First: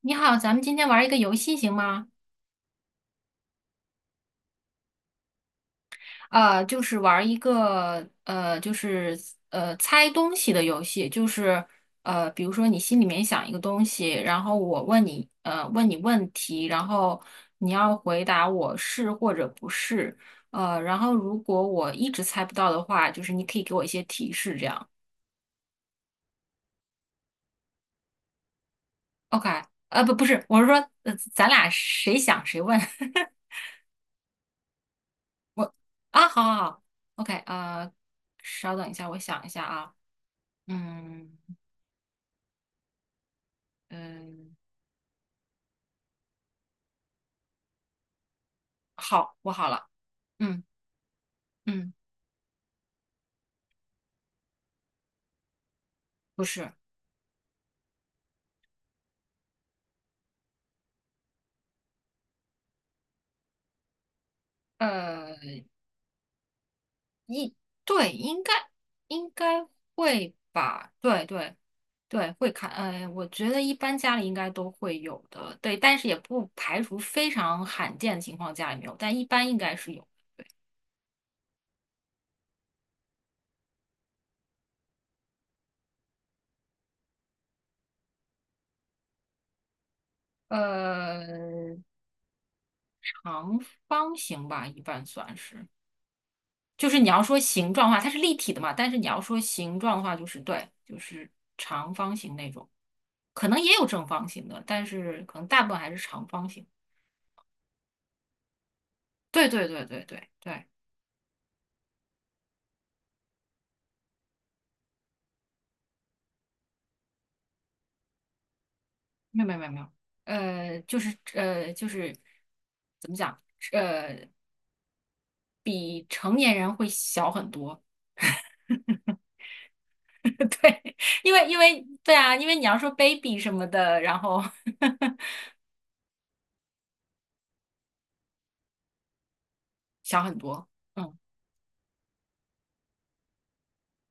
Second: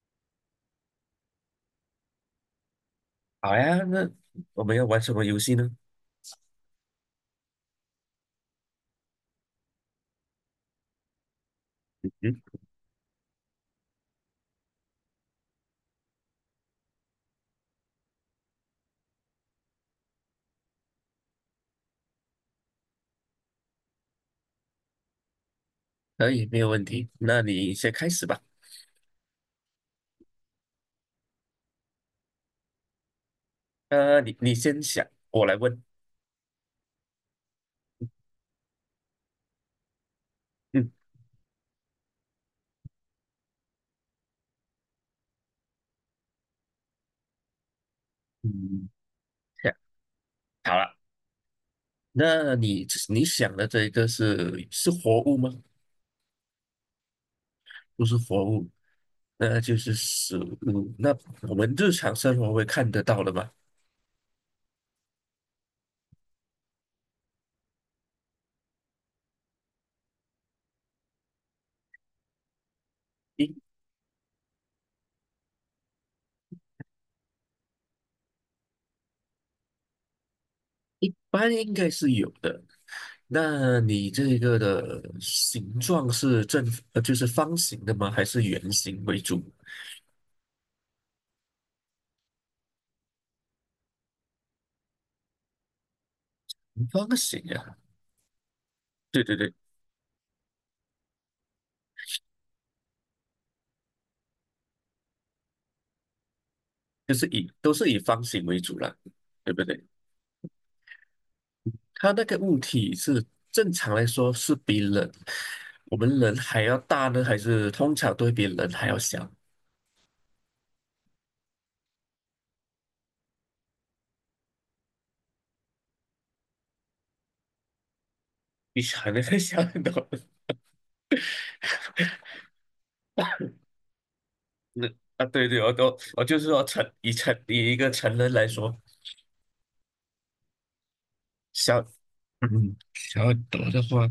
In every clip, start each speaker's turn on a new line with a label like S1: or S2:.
S1: 你好，咱们今天玩一个游戏行吗？
S2: 好呀，那我们要玩什么游戏呢？
S1: 就是玩一个就是猜东西的游戏，就是
S2: 嗯，
S1: 比如说你心里面想一个东西，然后我问你问你问题，然后你要回答我是或者不是，然后如果我一直猜不到的话，就是你可以给我一些提示，这样。
S2: 可以，没有问题。那你先开始吧。
S1: OK，不是，我是说，咱俩谁想谁问。
S2: 你先想，我来
S1: 我
S2: 问。
S1: 啊，好好好，OK，稍等一下，我想一下啊。
S2: 嗯
S1: 嗯嗯，
S2: 嗯，
S1: 好，我好
S2: 想
S1: 了。嗯
S2: 好了。
S1: 嗯，
S2: 那你想的这一个是活物吗？
S1: 不是，
S2: 不是活物，那就是食物。那我们日常生活会看得到的吗？
S1: 呃，一对，应该应该会吧？对对对，会看。我觉
S2: 一
S1: 得一般家里应该都会有的，对，但是也不排除非常罕见的情况家里没有，但一般应该是有。
S2: 一般应该是有的。那你这个的形状是就是方形的吗？还是圆形为主？
S1: 呃，长方形吧，一般算是。就是你
S2: 方
S1: 要说
S2: 形
S1: 形
S2: 呀、
S1: 状的话，它是立体的嘛，但是你要
S2: 对对
S1: 说
S2: 对。
S1: 形状的话，就是对，就是长方形那种。可能也有正方形的，但是可能大部分还是长方形。
S2: 就是都是以方形为主了，
S1: 对
S2: 对不
S1: 对
S2: 对？
S1: 对对对对，
S2: 它那个物体是正常来说是比人，我们人还要大呢，还是通常都会比人还要小？
S1: 没有没有没有没有就是怎么讲，呃，比成年人会小很多，
S2: 比成人还小很多。
S1: 对，因为对啊，因为你要说 baby 什么的，然后
S2: 那 对对，我就是说成以一个成人来说，
S1: 小很多，嗯，
S2: 小小很多的话，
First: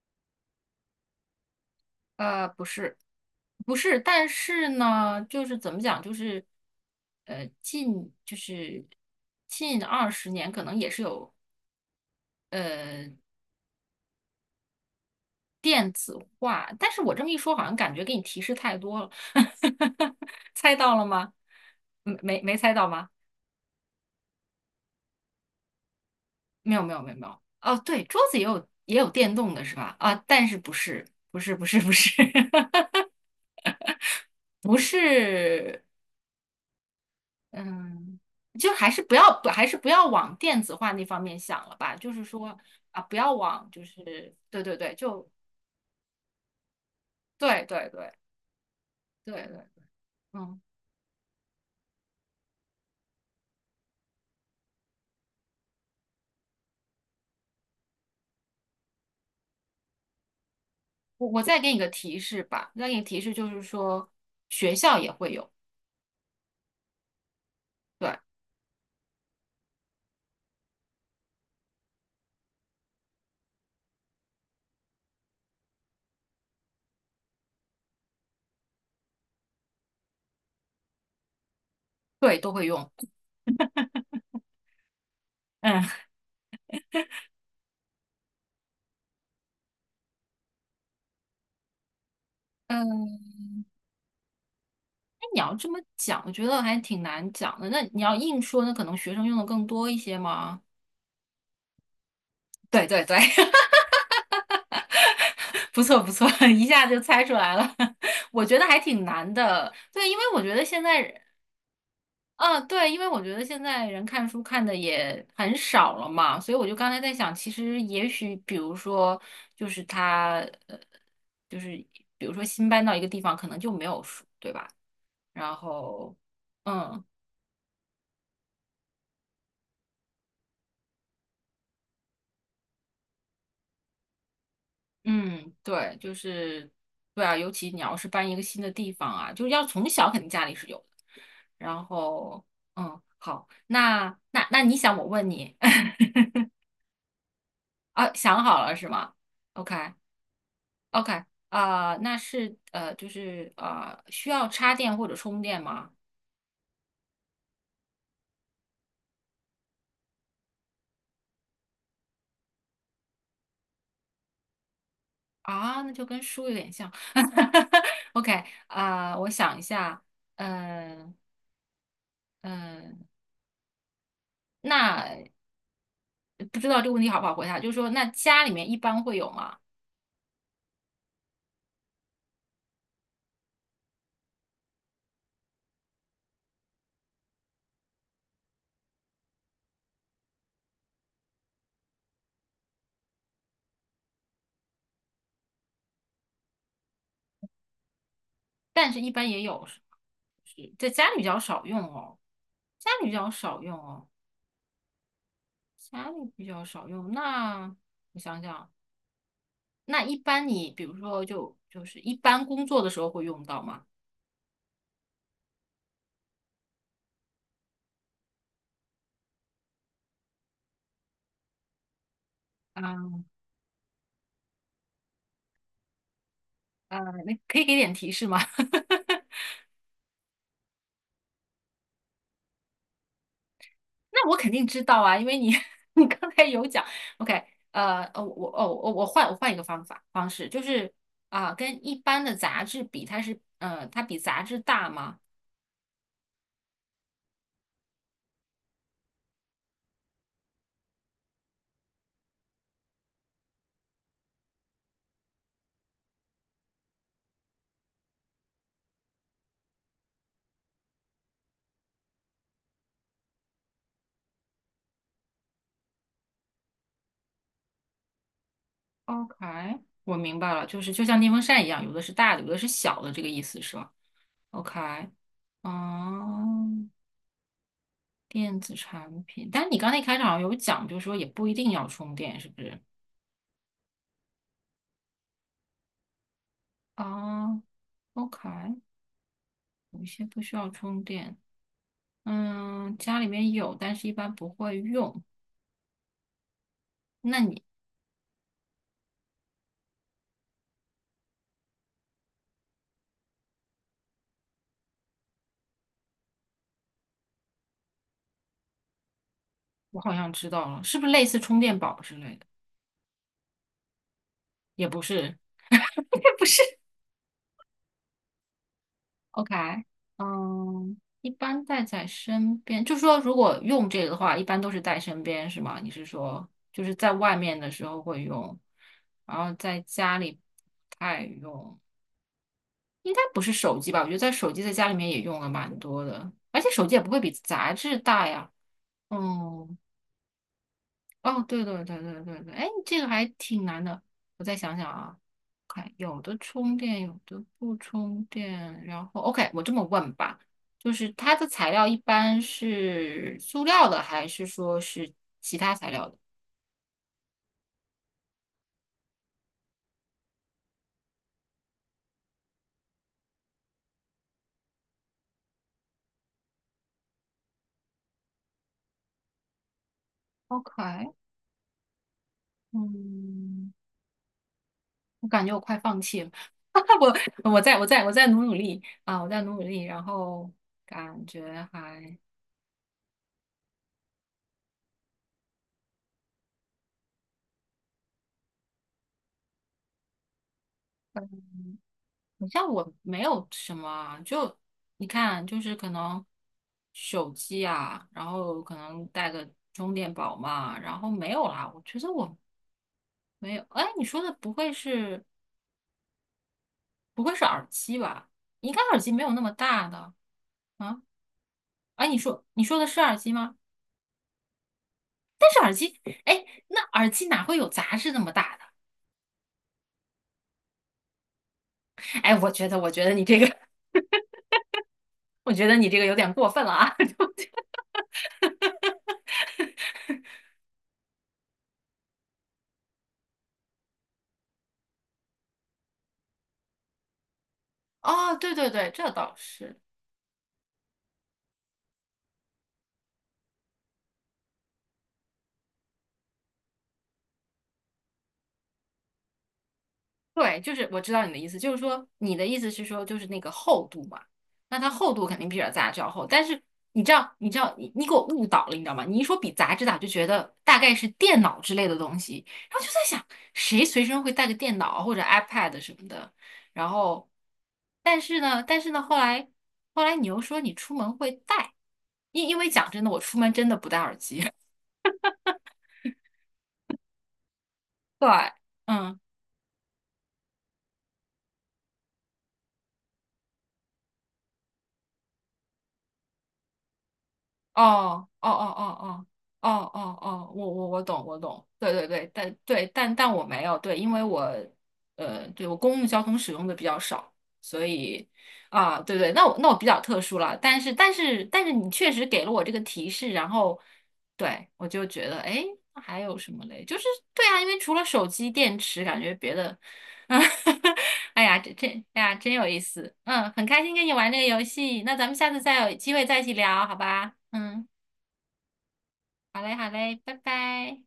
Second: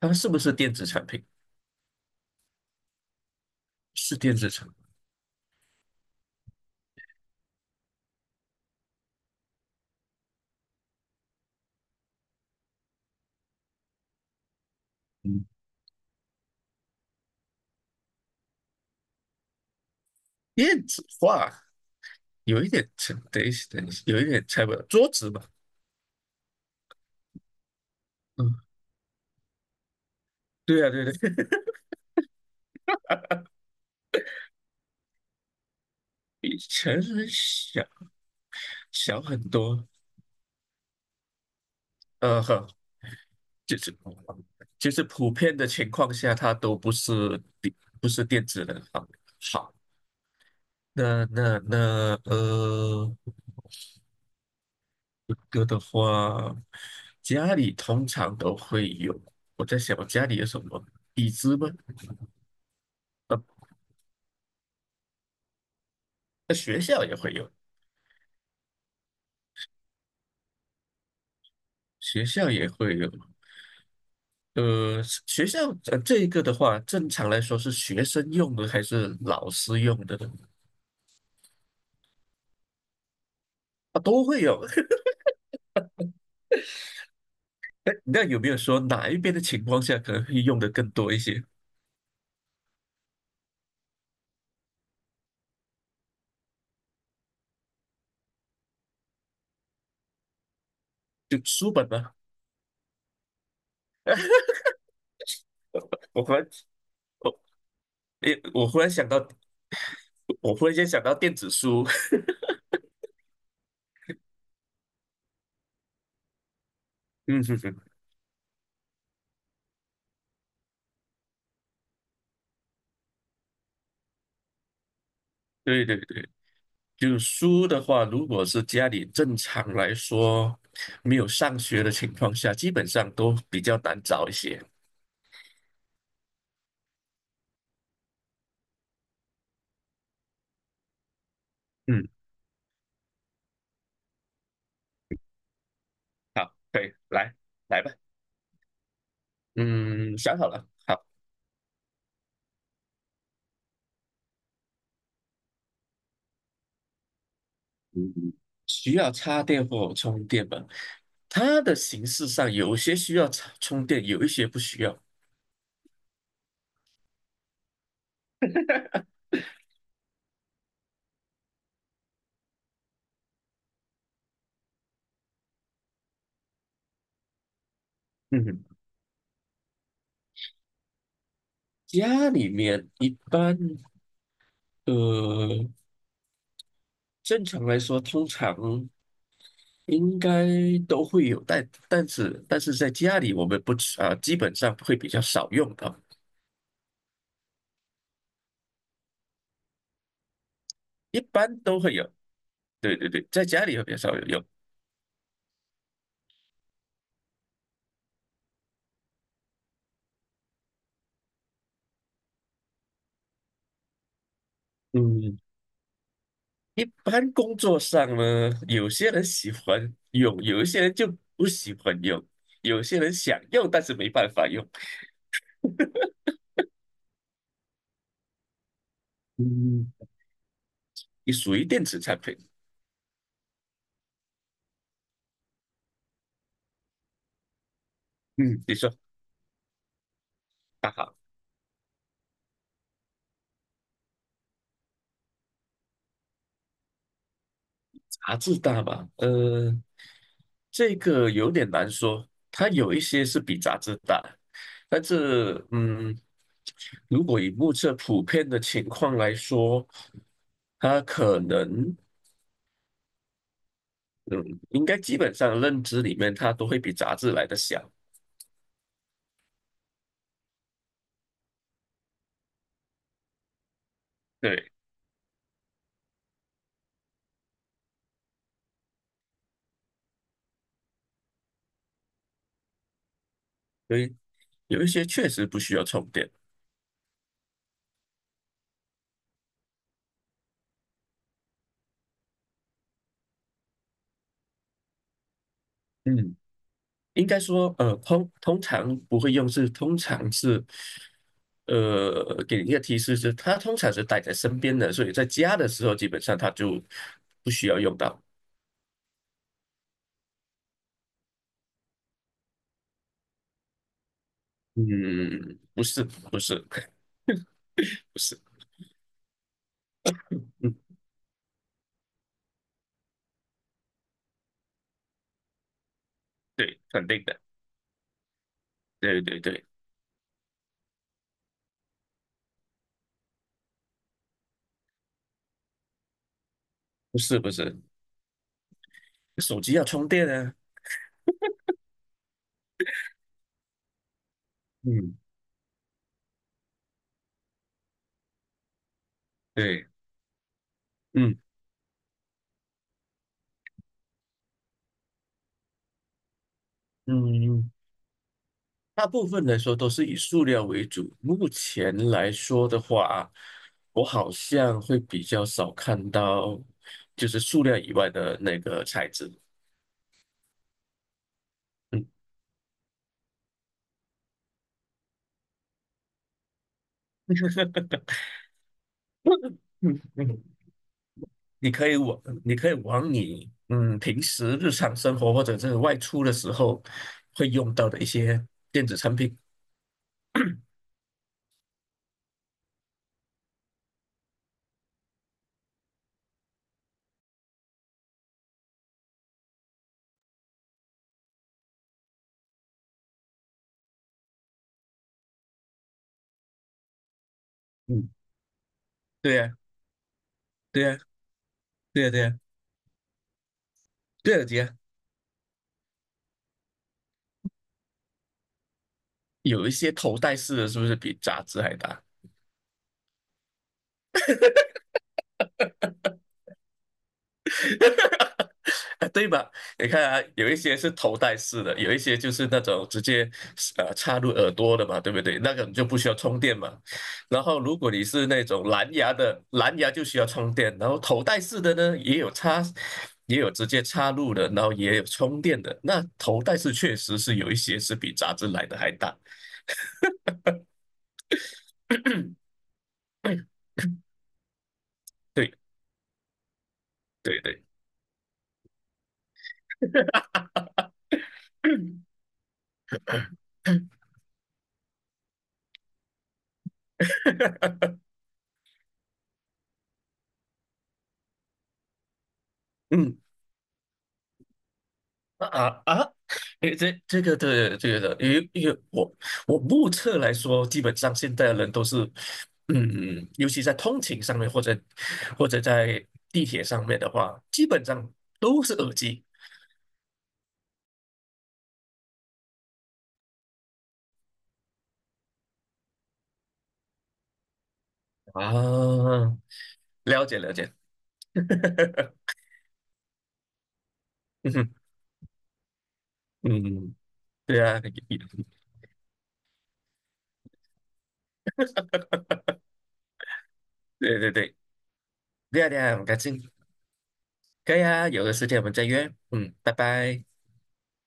S2: 它是不是电子产品？
S1: 不是不是，
S2: 是
S1: 但
S2: 电子产
S1: 是
S2: 品。
S1: 呢，就是怎么讲，就是呃近就是近20年可能也是有。呃。
S2: 嗯
S1: 电子化，但是我这么一说，好像感觉给你提示太多了，猜
S2: 电
S1: 到了
S2: 子
S1: 吗？
S2: 化。
S1: 没
S2: 有一
S1: 猜到
S2: 点
S1: 吗？
S2: 等一下等一下，有一点猜不到桌子嘛。
S1: 没有没有没有没有。哦，对，桌子也
S2: 嗯，
S1: 有也有电动的是吧？啊，但是不
S2: 对啊，对
S1: 是
S2: 对，
S1: 不 是不是不是 不是，
S2: 比成人小。
S1: 嗯，就还是不
S2: 小很
S1: 要不还是
S2: 多，
S1: 不要往电子化那方面想了吧，就是
S2: 呃，
S1: 说
S2: 呵
S1: 啊，不要往
S2: 就
S1: 就
S2: 是
S1: 是对对
S2: 就
S1: 对，
S2: 是
S1: 就
S2: 普遍的情况下，它都不是
S1: 对
S2: 电
S1: 对
S2: 不
S1: 对
S2: 是电子的。好，
S1: 对对，
S2: 好，
S1: 嗯。
S2: 那，一个的话，家里通常都会有。我在想，我家里有什么
S1: 我
S2: 椅
S1: 我
S2: 子
S1: 再
S2: 吗？
S1: 给你个提示吧，再给你提示
S2: 呃，
S1: 就是说，学校也会有，
S2: 那学校也会有，
S1: 对
S2: 学校也会有。呃，学校，这一个的话，正常来说是学生用的还是老师用的呢？
S1: 对，都会用。
S2: 啊，都会有，
S1: 嗯
S2: 那有没有说哪一边的情况下可能会用的更多一些？
S1: 嗯，那你要这么讲，我觉得还挺难讲的。那你要硬说，那可能学生用的更多一些吗？
S2: 就书本吗？
S1: 对对对，不错不
S2: 我
S1: 错，
S2: 忽然，
S1: 一下就猜出
S2: 我
S1: 来了。
S2: 诶，
S1: 我觉得
S2: 我
S1: 还
S2: 忽然
S1: 挺
S2: 想到，
S1: 难的，对，因为我觉
S2: 我
S1: 得
S2: 忽然
S1: 现
S2: 间
S1: 在
S2: 想到电子书。
S1: 啊，对，因为我觉得现在人看书看的也很少了嘛，所以我就刚才在想，其实
S2: 嗯，
S1: 也许，比如说，就是他，呃，就是比如说新搬到一个地方，可能就没有书，对吧？然
S2: 对对
S1: 后，
S2: 对，
S1: 嗯
S2: 就是书的话，如果是家里正常来说没有上学的情况下，基本上都比较难找一些。
S1: 嗯，对，就是对啊，尤其你要是搬一个新的地方啊，就是要从小肯定家里是有的。然
S2: 嗯，
S1: 后，嗯，好，那你想我问你
S2: 好，可以，来来 吧。
S1: 啊，想好了是吗？OK。
S2: 嗯，想好了，好，
S1: OK，啊、那是需要插电或者充电吗？
S2: 需要插电或充电吗？它的形式上有些需要插充电，有一些不需要。
S1: 啊，那就跟书有点像。OK，啊、我想一下，嗯、嗯、那不知道这个问题好不好回答，就是说，那家
S2: 嗯
S1: 里面
S2: 哼。
S1: 一般会有吗？
S2: 家里面一般，呃，正常来说，通常应该都会有，但是在家里我们不吃啊、基本上会比较少用到，
S1: 但是一般也有，是是在家里
S2: 一
S1: 比较
S2: 般
S1: 少用
S2: 都会有。
S1: 哦，家
S2: 对
S1: 里
S2: 对
S1: 比
S2: 对，
S1: 较
S2: 在
S1: 少
S2: 家里
S1: 用
S2: 会比较
S1: 哦，
S2: 少有用。
S1: 家里比较少用。那我想想啊，那一般你比如说就是一般工作的时候会用到吗？
S2: 嗯，一般工作上呢，有些人喜欢用，有一些人就不喜欢用，有些
S1: 啊。
S2: 人想用但是没办法用。
S1: 啊，那可以给点提示吗？
S2: 嗯，你属于电子产品。
S1: 那我肯定知道啊，因为你 你刚才有讲，OK，呃，哦，我
S2: 嗯，
S1: 哦
S2: 你说
S1: 我我换我换一个方法方式，就是
S2: 啊，
S1: 啊、跟一般的杂志比，它是它比杂志大吗
S2: 杂志大吧，这个有点难说，它有一些是比杂志大，但是如果以目测普遍的情况来说，它可能嗯，应该基本上认知里面它都会比杂志来的小，
S1: ？OK，我明白了，就是就像电风扇一样，有的是大的，有的是小的，这个意思是吧
S2: 对，
S1: ？OK，哦电子产品，但是你刚才一开场好像有讲，就是说也不一定要充电，是不是？
S2: 所以有一些确实不需要充电，
S1: 啊 o k 有一些不需要充电。嗯，家里面有，但是一般不会用。
S2: 嗯。应
S1: 那
S2: 该
S1: 你，
S2: 说，通常不会用是，通常是，给你一个提示是，它通常是带在身边的，所以在家的时候，基本上它就不需要用到。
S1: 我好像知道了，是不是类似充电宝之类的？也不是。
S2: 嗯，不是，
S1: 也
S2: 不
S1: 不是，
S2: 是，不是，
S1: OK，
S2: 嗯，
S1: 嗯，一般带在身边，就说如果用这个的话，一般都是带身边，是吗？你是说
S2: 对，
S1: 就是
S2: 肯
S1: 在
S2: 定
S1: 外
S2: 的，
S1: 面的时候会用，
S2: 对
S1: 然
S2: 对
S1: 后
S2: 对，
S1: 在家里不太用，应该不是手机吧？我觉得在手机在家里面也用了蛮多的，而且手机也不
S2: 不
S1: 会比
S2: 是不
S1: 杂
S2: 是，
S1: 志大呀。
S2: 手机
S1: 嗯，
S2: 要充电啊，
S1: 哦，对对对对对对，哎，这个还挺难的。我再想想
S2: 嗯，
S1: 啊，看有的充电，有的不充电。然后，OK，我这么
S2: 对，
S1: 问吧，就是它
S2: 嗯
S1: 的材料一般是塑料的，还是说是其他材料的
S2: 嗯，大部分来说都是以塑料为主。目前来说的话啊，我好像会比较少看到，就是塑料以外的那个材质。
S1: ？OK，
S2: 嗯。
S1: 嗯，我感觉我快放弃了。我再努努力啊，我 再努努力，
S2: 嗯
S1: 然
S2: 嗯，
S1: 后感觉
S2: 你可以
S1: 还。
S2: 往你可以往你嗯平时日常生活或者是外出的时候会用到的一些电子产品。
S1: 好像我没有什么啊，就你看，就是可能手机啊，然后可能带个充电宝嘛，然后没有啦。我觉得我没有，哎，你说的不会是耳机
S2: 嗯，
S1: 吧？应该耳机没有
S2: 对
S1: 那么
S2: 呀，
S1: 大的
S2: 对呀，
S1: 啊。
S2: 对
S1: 哎，
S2: 呀，对呀，
S1: 你说的是耳机吗？
S2: 对呀，对呀，
S1: 哎，那耳机哪会有杂志那么大的？
S2: 有一些头戴式的是不是比杂志还大？
S1: 哎，我觉得，我觉得你这个，我觉得你这个有点过分了啊。
S2: 对吧？你看啊，有一些是头戴式的，有一些就是那种直接插入耳朵的嘛，对不对？那个你就不需要充电嘛。然后如果 你是
S1: 哦，
S2: 那
S1: 对
S2: 种
S1: 对
S2: 蓝
S1: 对，这
S2: 牙
S1: 倒
S2: 的，蓝
S1: 是。
S2: 牙就需要充电。然后头戴式的呢，也有插，也有直接插入的，然后也有充电的。那头戴式确实是有一些是比杂志来的还大。
S1: 对，就是我知道你的意思，就是说你 的意思是说就是 那个厚度嘛，那它厚度肯定比
S2: 对
S1: 杂志要厚，但是你知道，
S2: 对
S1: 你知
S2: 对，
S1: 道，你你给我误导了，你知道吗？你一说比杂志大，就觉得大概是 电脑之类的东西，然后就在想谁随身会带个电脑或者 iPad 什么的，然后，但是呢，后来后来你又说你出门会带，因为讲真的，
S2: 嗯，
S1: 我出门真的不戴耳机，
S2: 啊啊！诶，这个对这个的，
S1: 对，
S2: 因为我
S1: 嗯。
S2: 我目测来说，基本上现在的人都是，尤其在通勤上面或者在地铁上面的话，基本上
S1: 哦哦哦
S2: 都是耳机
S1: 哦哦哦哦哦，我懂，对对对，但对但但我没有对，因为我对我公共交通使用的比较少，所以啊，对
S2: 啊。
S1: 对，那我比较特
S2: 了
S1: 殊
S2: 解了
S1: 了，
S2: 解，
S1: 但是你确实给了我这个提示，然后 对
S2: 嗯
S1: 我就觉得哎，那还有什么嘞？
S2: 嗯，
S1: 就是对啊，
S2: 对
S1: 因为
S2: 啊，对
S1: 除了手机电池，感觉别的，哎呀，哎呀，真有意思，嗯，很开心跟你
S2: 对
S1: 玩
S2: 对，
S1: 这个
S2: 对
S1: 游戏，那咱们下次
S2: 啊对
S1: 再有
S2: 啊，很
S1: 机
S2: 开
S1: 会再
S2: 心，
S1: 一起聊，好吧？
S2: 可以
S1: 嗯。
S2: 啊，有的时间我们再约，嗯，
S1: 好
S2: 拜
S1: 嘞，好嘞，
S2: 拜。
S1: 拜拜。